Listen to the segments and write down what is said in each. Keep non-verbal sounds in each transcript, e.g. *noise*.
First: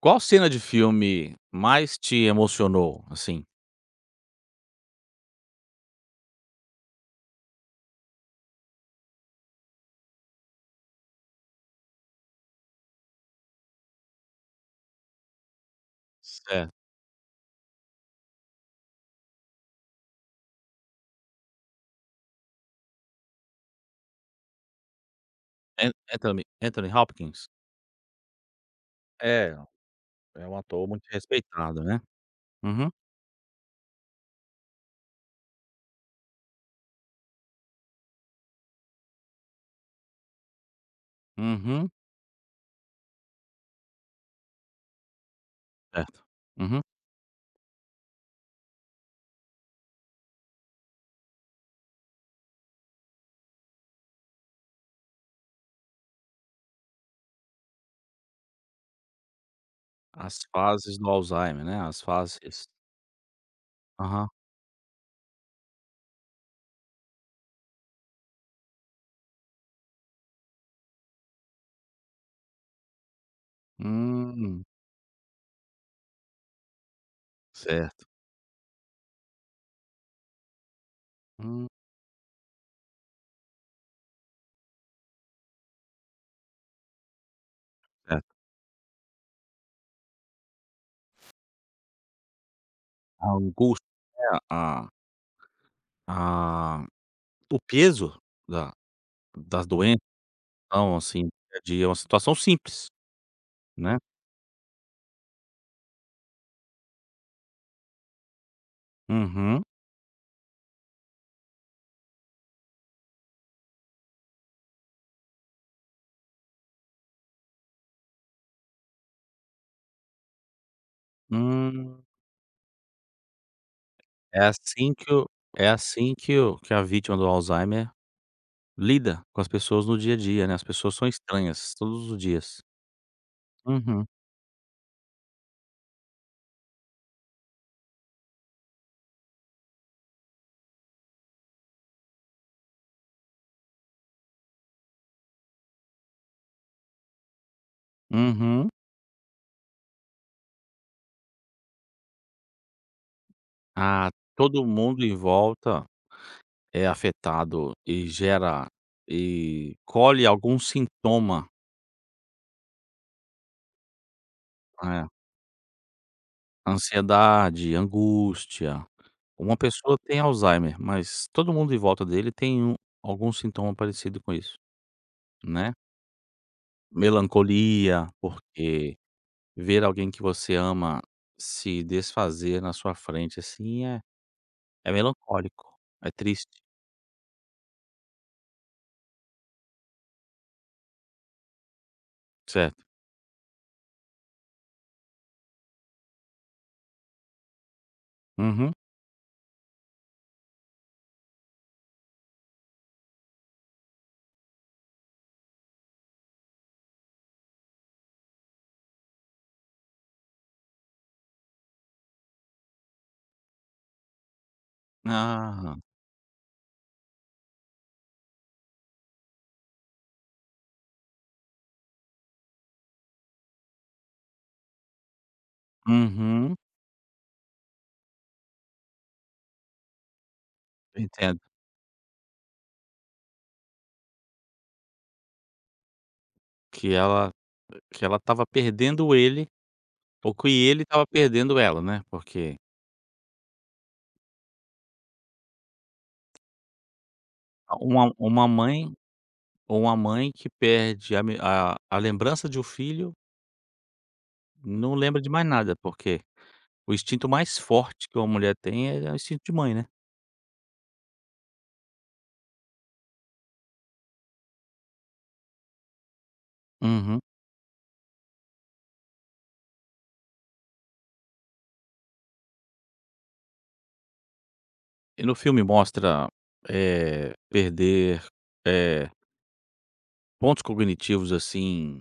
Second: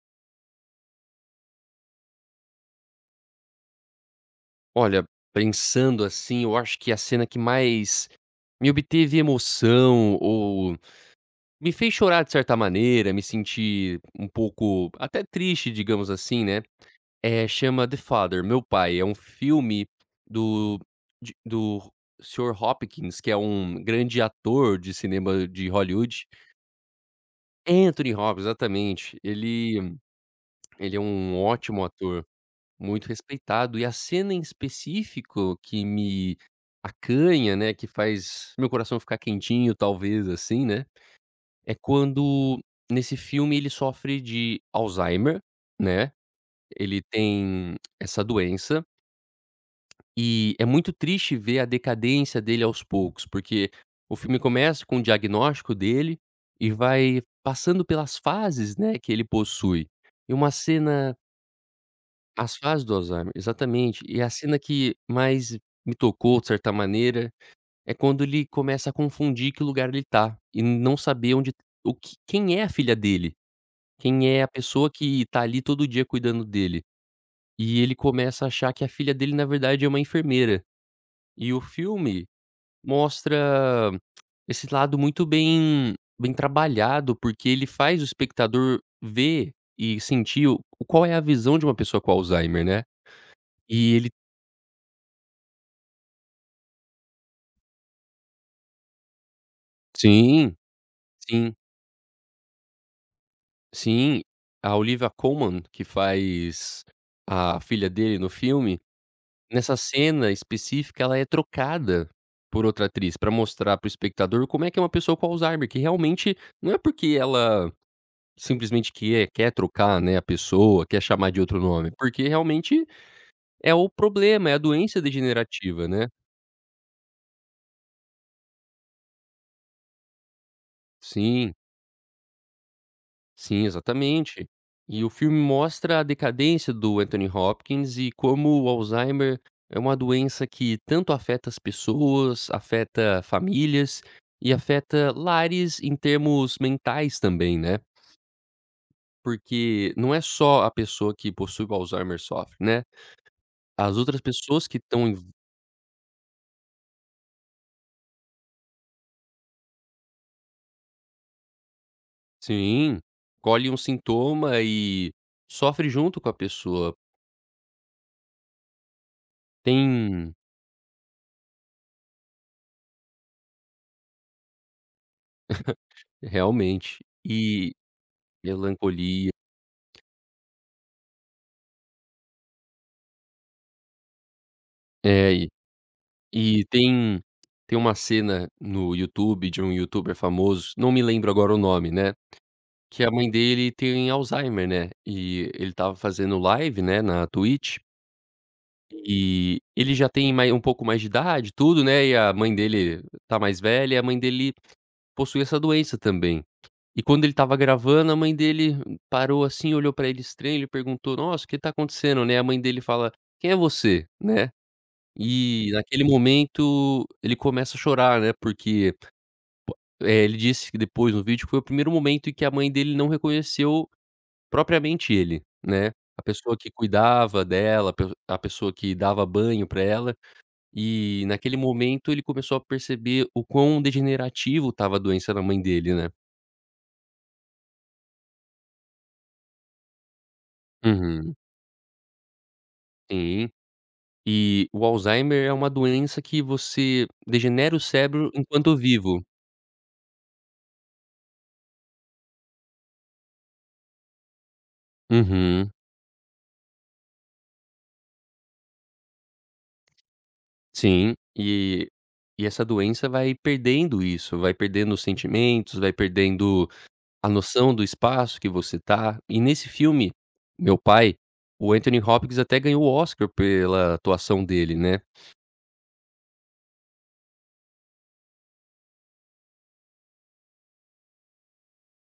Qual cena de filme mais te emocionou, assim? Olha, pensando assim, eu acho que a cena que mais me obteve emoção ou me fez chorar de certa maneira, me sentir um pouco até triste, digamos assim, né, É. é chama The Father, Meu Pai. É um filme do do Sr. Hopkins, que é um grande ator de cinema de An Hollywood. Anthony Anthony Hopkins? Anthony Hopkins, exatamente. É, Ele é um ator ele é muito um ótimo respeitado, né. ator. Uhum, Muito respeitado. E a cena em específico que me acanha, né, que faz meu coração ficar quentinho talvez, assim, né, é uhum, quando nesse filme ele sofre de Alzheimer, né, certo. Uhum. ele tem essa doença, e é muito triste ver a decadência dele aos poucos, porque o filme começa com o diagnóstico dele e vai passando pelas fases, né, que ele possui. E As uma fases do cena Alzheimer, né, as as fases. fases do Alzheimer, exatamente. E Aham. a cena que mais me tocou, de certa maneira, é quando ele começa a confundir que lugar ele tá e não saber onde o que quem é a filha dele, quem é a Hum, pessoa que tá ali todo dia cuidando dele. E ele certo. começa a achar que a filha dele, na verdade, é uma enfermeira. E o Hum, filme mostra esse lado muito bem trabalhado, porque ele faz o certo. espectador ver e sentir o qual é a visão de uma pessoa com Alzheimer, né. A angústia, E ele né, a o peso da das doenças, sim. então, assim, Sim, é de uma situação simples, né. sim. A Olivia Colman, que faz a filha dele no filme, Uhum. nessa cena específica ela é trocada por outra atriz, pra mostrar para o espectador como é que é uma pessoa com Alzheimer, que realmente não é porque ela simplesmente quer trocar, né, a pessoa, quer chamar de outro nome, Hum. porque realmente é o É problema, é a assim doença que o é degenerativa, né. assim que o que a vítima do Alzheimer lida com as pessoas no dia a dia, né, as pessoas são Sim. estranhas todos os dias. Sim, Uhum, exatamente. E o filme mostra a decadência do Anthony Hopkins e como o Alzheimer é uma doença que tanto afeta as pessoas, afeta famílias e afeta lares em termos mentais também, né. uhum. Porque não é só a pessoa que possui o Alzheimer sofre, né, as Ah, outras todo pessoas que mundo estão em env volta é afetado e gera e colhe algum sintoma, sim, colhem um sintoma né? e sofre junto com a pessoa. Ansiedade, angústia. Uma pessoa tem Tem Alzheimer, mas todo mundo em volta dele tem algum sintoma parecido com isso, né. realmente. E Melancolia, porque melancolia. ver alguém que você ama se desfazer na sua frente, assim, é É, melancólico, é triste, e tem uma cena no YouTube de um youtuber famoso, não me lembro agora o nome, né, certo. que a mãe dele tem Alzheimer, né, e ele estava fazendo live, né, na Twitch, Uhum. e ele já tem mai um pouco mais de idade e tudo, né, e a mãe dele tá mais velha, e a mãe dele possui essa doença também. E quando ele estava gravando, a mãe dele parou assim, olhou pra ele estranho, ele perguntou: "Nossa, o que tá acontecendo?", né, a mãe dele fala: "Quem é você?", né. E Ah, naquele momento ele começa a chorar, né, porque, ele disse que depois no vídeo que foi o primeiro momento em que a mãe dele não reconheceu propriamente ele, né. A pessoa uhum, que cuidava dela, a pessoa que dava banho pra ela, e entendo. naquele momento ele começou a perceber o quão degenerativo estava a doença da mãe dele, né. Que ela que ela estava perdendo ele, ou que ele estava Uhum, perdendo ela, né, porque sim. E o Alzheimer é uma doença que você degenera o uma cérebro uma enquanto mãe vivo. uma mãe que perde a me a lembrança de um filho, não lembra de mais Uhum. nada, porque o instinto mais forte que uma mulher tem é o instinto de mãe, né. Sim, e essa doença vai perdendo isso, vai perdendo os sentimentos, vai perdendo Uhum. a noção do espaço que você tá. E nesse filme, Meu Pai, o Anthony Hopkins até ganhou o Oscar pela atuação dele, né. E no filme mostra, perder, eh, pontos cognitivos, assim,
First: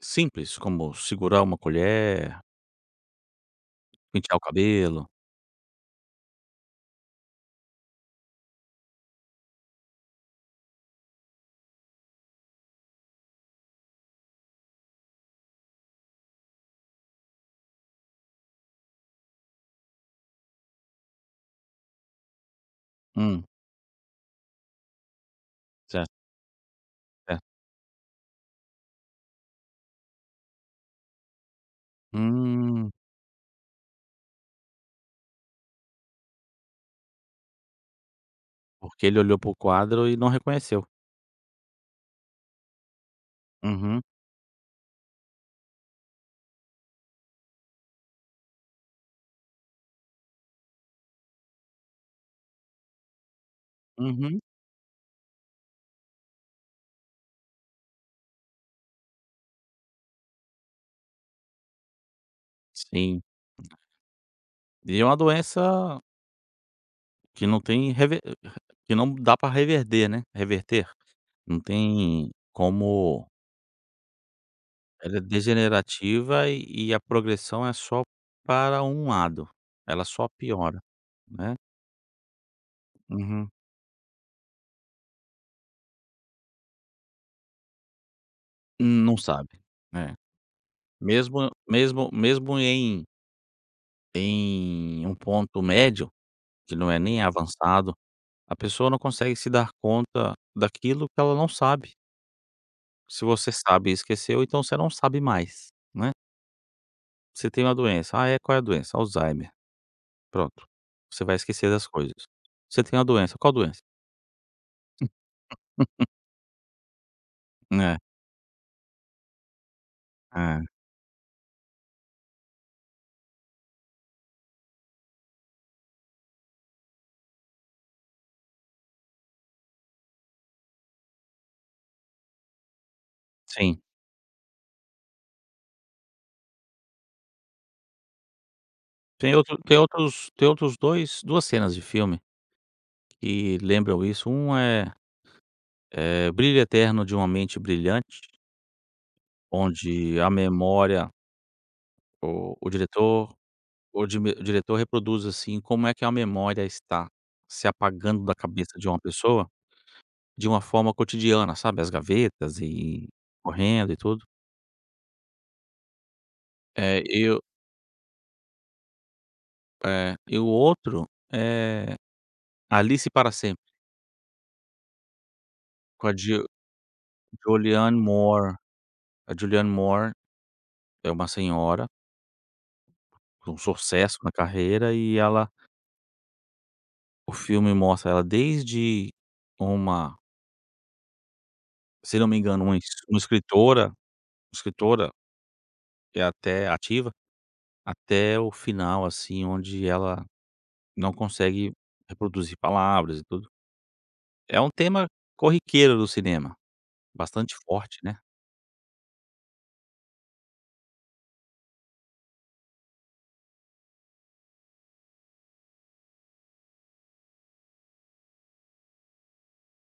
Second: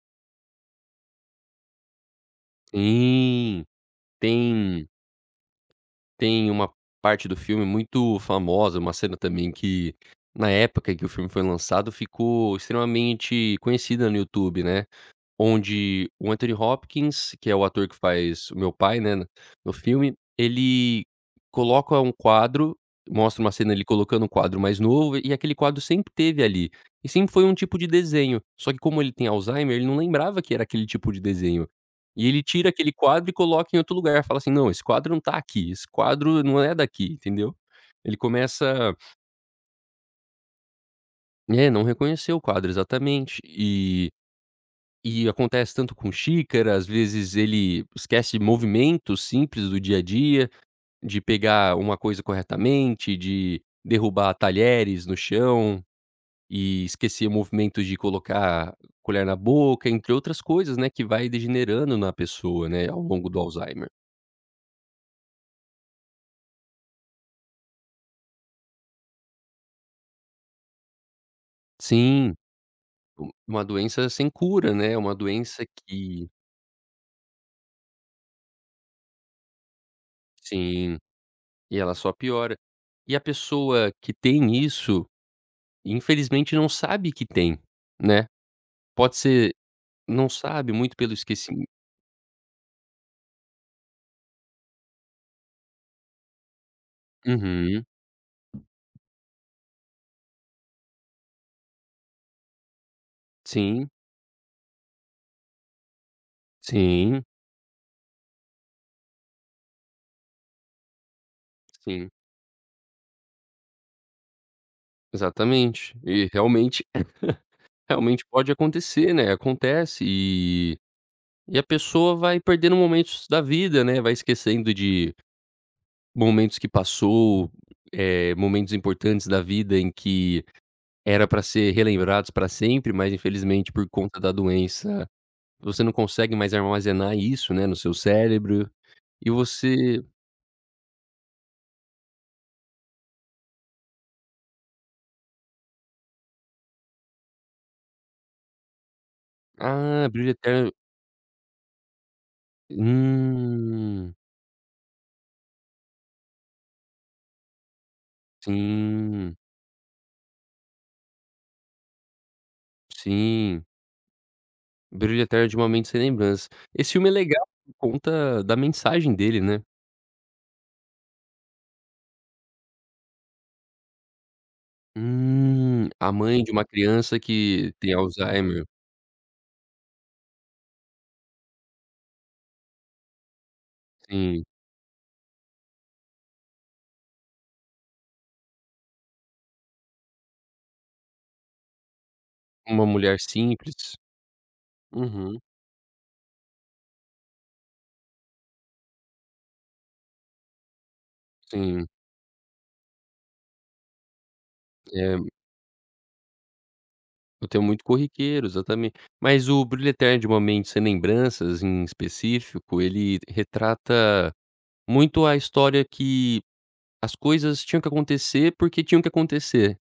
simples, como segurar uma colher, Sim, pentear o tem cabelo. tem uma parte do filme muito famosa, uma cena também que, na época em que o filme foi lançado, ficou extremamente conhecida no YouTube, né. Onde o Anthony Hopkins, que é o ator que faz o meu pai, né, no filme, ele coloca um quadro, mostra Hum, uma cena ele colocando um quadro mais novo, e aquele quadro sempre certo, teve ali, e sempre certo. foi um tipo de desenho, só que como ele tem Alzheimer, ele não lembrava que era aquele tipo de desenho. E ele tira aquele Hum, quadro e coloca em outro lugar, fala assim: "Não, esse quadro não tá aqui, esse quadro não é daqui", entendeu. Ele começa porque ele olhou para o quadro e não reconheceu. é, não reconheceu o quadro, exatamente. Uhum, E acontece tanto com xícara, às vezes ele esquece movimentos simples do dia a dia, de pegar uma coisa corretamente, de derrubar uhum, talheres no chão e esquecer movimentos de colocar colher na boca, entre outras coisas, né, que vai degenerando na pessoa, né, ao sim. longo do Alzheimer. E é uma doença que não tem rever que não dá para reverter, né, reverter, não tem Sim, como. u uma doença sem cura, né, uma Ela é doença que degenerativa e a progressão é só para um lado, ela só piora, sim, né. e ela só piora. E a Uhum. pessoa que tem isso, infelizmente não sabe que tem, né. Pode Não sabe. ser Né? não sabe, muito pelo Mesmo esquecimento mesmo mesmo em um ponto médio, que não é nem uhum. avançado, a pessoa não consegue se dar conta daquilo que ela não sabe. Se você Sim, sabe e esqueceu, então você não sabe mais, né. sim, Você tem uma doença, ah, é, qual é a doença? Alzheimer, pronto, você vai esquecer das sim. coisas. Você tem uma doença, qual doença? Exatamente. E realmente *laughs* É, realmente pode acontecer, né, acontece é, e a pessoa vai perdendo momentos da vida, né, vai esquecendo de momentos que passou, momentos importantes da vida em que era para ser relembrados para sempre, mas infelizmente sim. por conta da doença, você não consegue mais armazenar isso, né, no seu cérebro e Tem outro tem você outros tem outros 2 2 cenas de filme que lembram isso, um é Brilho Eterno de uma Mente Brilhante, ah, onde a brilho eterno memória o diretor o hum, di o diretor reproduz, assim, como é que a memória está se apagando da cabeça de uma sim, pessoa de uma forma cotidiana, sabe, as gavetas e sim. correndo e tudo. Brilho eterno de uma mente sem lembranças. Esse É, filme é e o legal por conta da mensagem dele, né. é, e o outro é Alice para Sempre, com A a mãe Jo de uma criança que tem Julianne Moore. Alzheimer, A Julianne Moore é uma senhora, um sucesso na sim, carreira, e ela o filme mostra ela desde uma, se não me engano, uma uma es mulher uma escritora simples. escritora Uhum, que é até ativa, até o final, assim, onde ela não consegue sim. reproduzir palavras e tudo. É um tema É, corriqueiro do cinema, eu bastante tenho muito forte, né. corriqueiro, exatamente. Mas o Brilho Eterno de uma Mente Sem Lembranças, em específico, ele retrata muito a história que as coisas tinham que acontecer, porque tinham que acontecer,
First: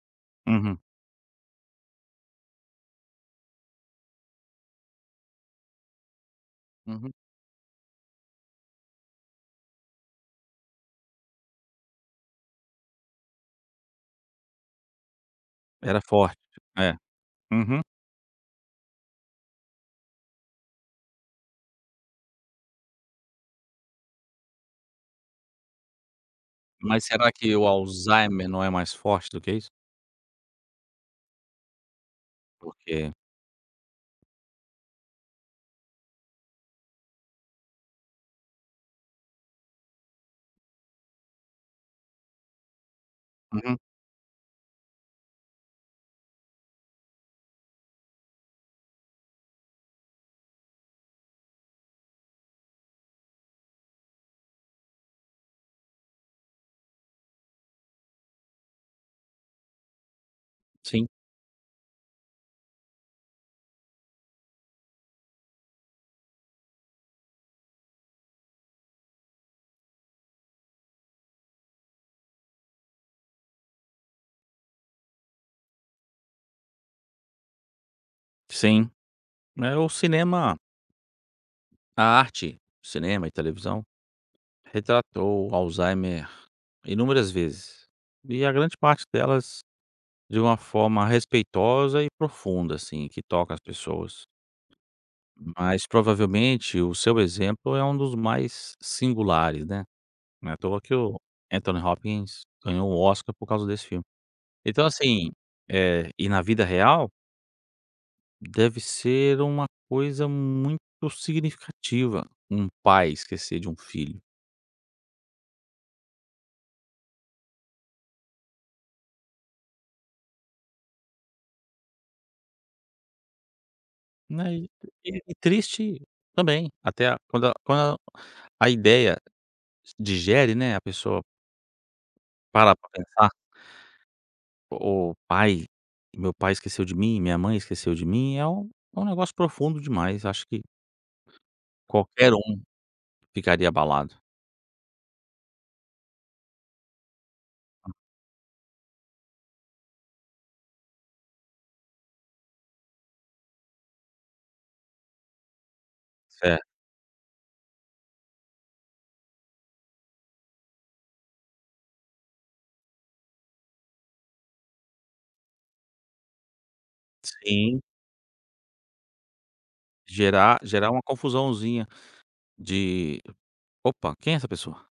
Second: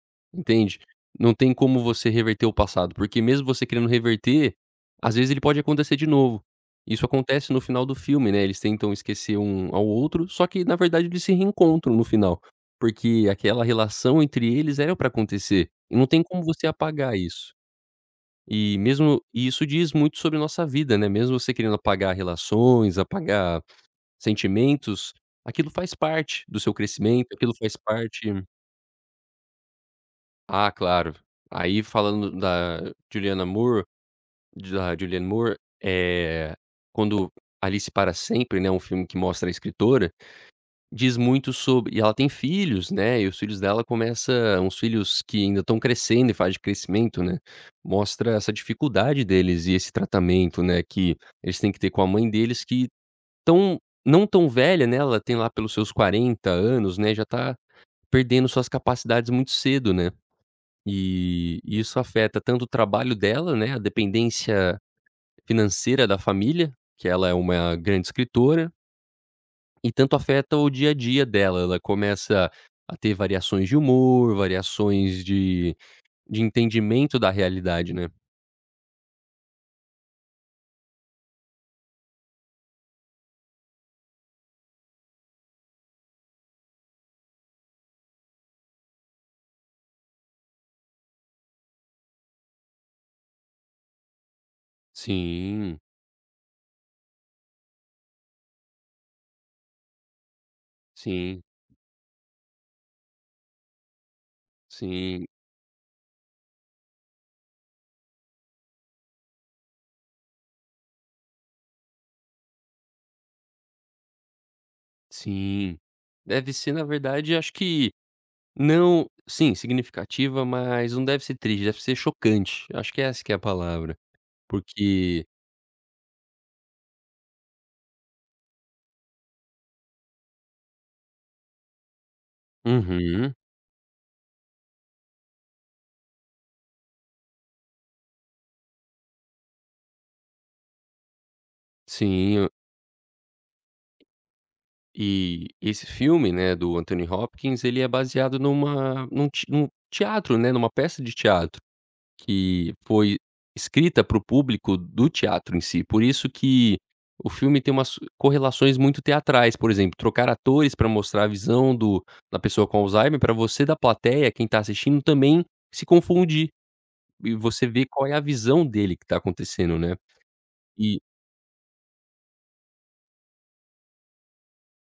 Uhum, entende? Não tem como você reverter o passado, porque mesmo você querendo reverter, às vezes ele pode acontecer de novo. Isso uhum. acontece no final do filme, né, eles tentam esquecer um ao outro, só que na verdade eles se reencontram no final, porque aquela relação entre eles era pra acontecer, e Era não tem forte. como você É. apagar isso. Uhum. E mesmo e isso diz muito sobre nossa vida, né, mesmo você querendo apagar relações, apagar sentimentos, aquilo faz parte do seu Mas crescimento, será aquilo que o faz parte Alzheimer não é mais forte do que isso? ah, claro. Aí falando da Porque Juliana Moore da Julianne Moore, eh, quando Alice Para Sempre, né, um filme que mostra a escritora, diz muito sobre e ela tem filhos, né, e os filhos uhum, dela começa uns filhos que ainda estão crescendo em fase de crescimento, né, mostra essa dificuldade deles e esse tratamento, né, que eles têm que ter com a mãe deles que tão não tão velha, né, ela tem lá pelos seus 40 anos, né, já tá perdendo suas capacidades muito cedo, né. sim, E isso afeta tanto o trabalho dela, né, a dependência financeira da família, que ela é uma grande escritora, e tanto afeta o dia a dia dela. Ela começa a ter variações de humor, variações de entendimento da realidade, né. sim. É, o cinema A arte, cinema e televisão, retratou Alzheimer inúmeras vezes, e a grande parte delas de uma forma respeitosa e profunda, assim, que toca as pessoas. Sim, Mas provavelmente o seu exemplo é um dos mais singulares, né. Não é à toa que o sim, Anthony Hopkins ganhou o Oscar por causa desse filme. Então, sim, assim, e na vida real, deve ser uma coisa muito significativa um pai esquecer de um filho. sim. Deve ser, na verdade, acho que não sim, significativa, mas não deve ser triste, deve ser chocante. Acho que é essa que é a palavra, Né, e e porque e triste também, até a ideia digere, né, a pessoa para pra pensar, uhum, "O pai Meu pai esqueceu de mim, minha mãe esqueceu de mim", é um negócio profundo demais, acho que qualquer sim, eu um ficaria abalado. e esse filme, né, do Anthony Hopkins, ele é baseado num teatro, né, numa peça de teatro que foi escrita para o público do teatro em si, por isso É, que o filme tem umas correlações muito teatrais, por exemplo, trocar atores para mostrar a visão do da pessoa com Alzheimer, para você da plateia, quem está assistindo, também se confundir. E você sim, vê qual é a visão dele que tá acontecendo, né. gerar E uma confusãozinha de: "Opa, quem é essa pessoa?"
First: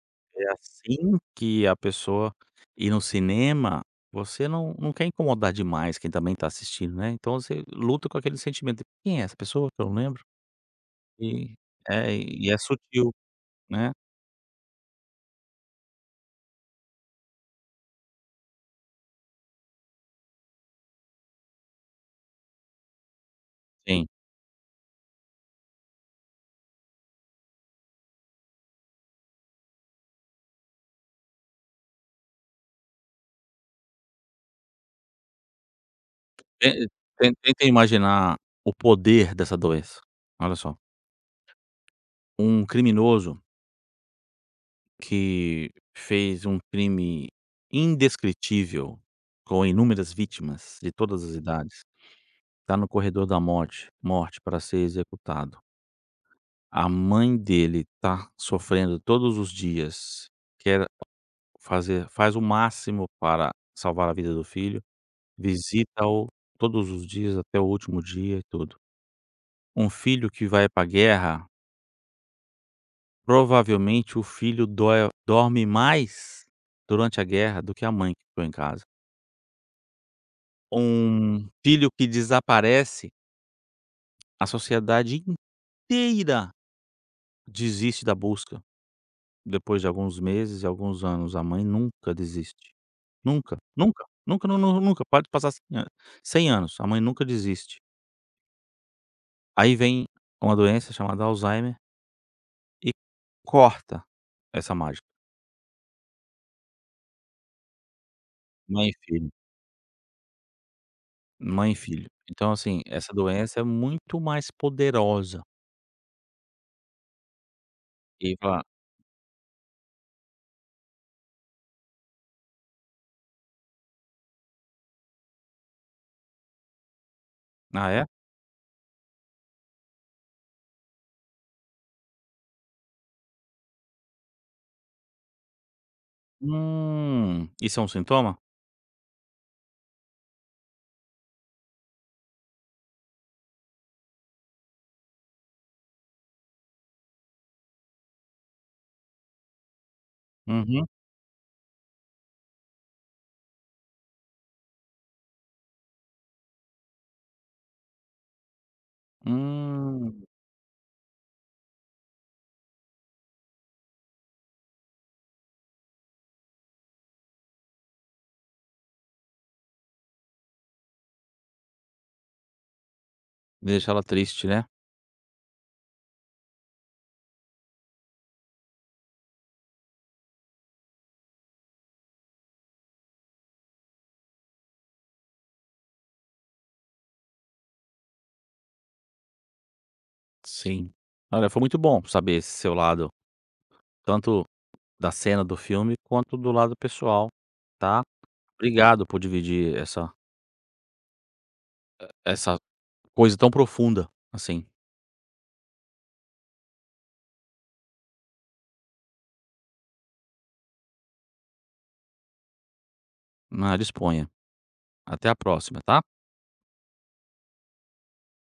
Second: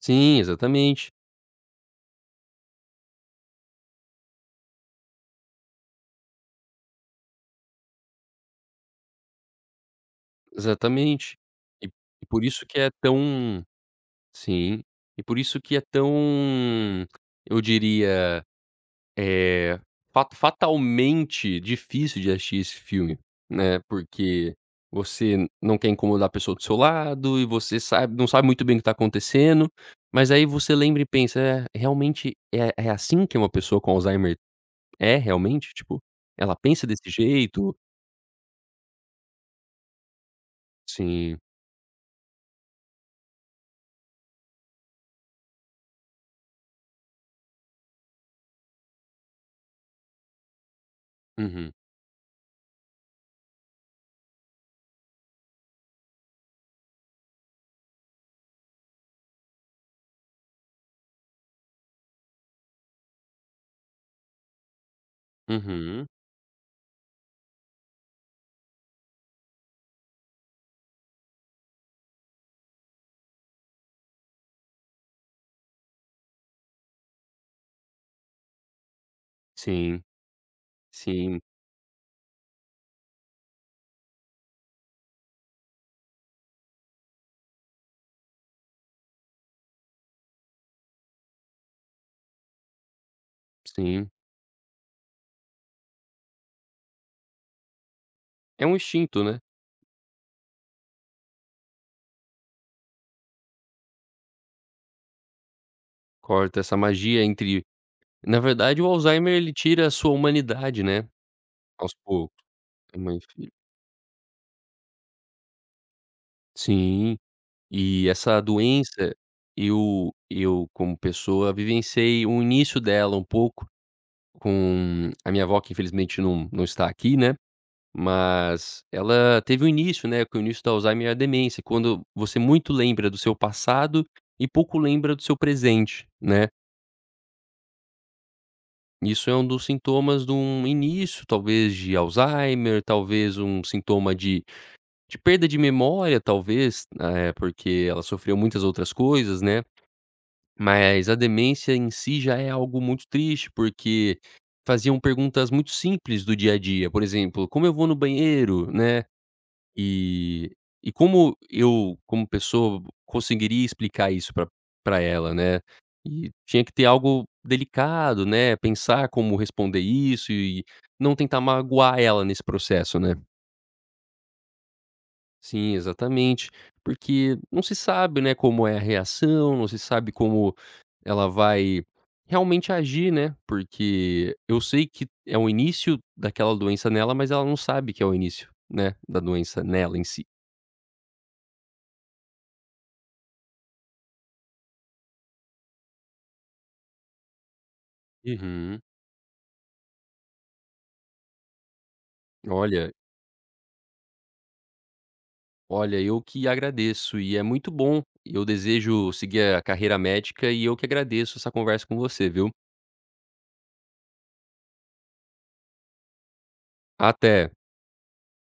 sim, É exatamente, assim que a pessoa ir no cinema, você não quer incomodar demais quem também tá assistindo, né, então você luta com aquele sentimento de: "Quem é essa pessoa que eu não lembro?" exatamente. E E é, e por e é isso que é sutil, tão né. sim, e por isso que é tão, eu diria, eh, fa fatalmente difícil de assistir esse filme, né, Sim. porque você não quer incomodar a pessoa do seu lado e você sabe não sabe muito bem o que tá acontecendo, mas aí você lembra e pensa: "É, realmente é é assim que uma pessoa com Alzheimer é, realmente? Tipo, ela Ten pensa desse Tenta jeito? imaginar o poder dessa doença. Olha só, Sim. um criminoso que fez um crime indescritível com inúmeras vítimas de todas as Uhum. idades, está no corredor da morte para ser executado. A mãe dele tá sofrendo todos os dias, quer fazer faz o máximo para salvar a vida do filho, Uhum. visita-o todos os dias até o último dia e tudo. Um filho que vai para a guerra, provavelmente o filho dói dorme mais durante a guerra do que a mãe que ficou em casa. Sim, sim, Um filho que desaparece, a sociedade inteira desiste da busca, depois de alguns meses e alguns anos, a mãe nunca desiste. Nunca, nunca, sim. nunca, nu nu nunca, pode passar 100 anos, 100 anos, a mãe nunca desiste. É um instinto, né. Aí vem uma doença chamada Alzheimer e corta essa mágica. Corta essa magia entre na verdade, o Mãe e filho, Alzheimer ele tira a sua humanidade, né, mãe e aos filho. poucos. Então, assim, É essa mãe e filho. doença é muito mais poderosa. Sim, e E essa fala: doença, eu como pessoa vivenciei o início dela um pouco com a minha avó que infelizmente não está aqui, né. "Ah, é? Mas ela teve um início, né, que o início do Alzheimer é a demência, quando você muito lembra do seu passado e pouco lembra do seu presente, né. Isso é um sintoma? Isso é um dos sintomas de um início, talvez, de Alzheimer, talvez um sintoma de perda de memória, talvez, porque ela sofreu muitas outras coisas, né. Uhum, Mas a demência em si já é algo muito triste, porque faziam perguntas muito simples do dia a dia, por exemplo: "Como eu vou no banheiro?", né. hum." E e como eu, como pessoa, conseguiria explicar isso pra ela, né. E tinha que ter algo delicado, né, pensar como responder isso e não tentar magoar ela nesse processo, né. Deixa ela triste, né. Sim, exatamente. Porque não se sabe, né, como é a reação, não se sabe como ela vai realmente agir, né, porque eu sei que é o início daquela doença nela, mas ela não sabe que é o início, né, da doença nela em si. Sim. Olha, foi muito bom saber esse seu lado, tanto da cena do filme, quanto do lado pessoal, tá? Uhum. Obrigado por dividir essa Olha coisa tão profunda, assim, eu que agradeço e é muito bom. Eu desejo seguir a carreira médica e eu que agradeço essa conversa com você, viu? na disponha. Até a próxima, tá? Até.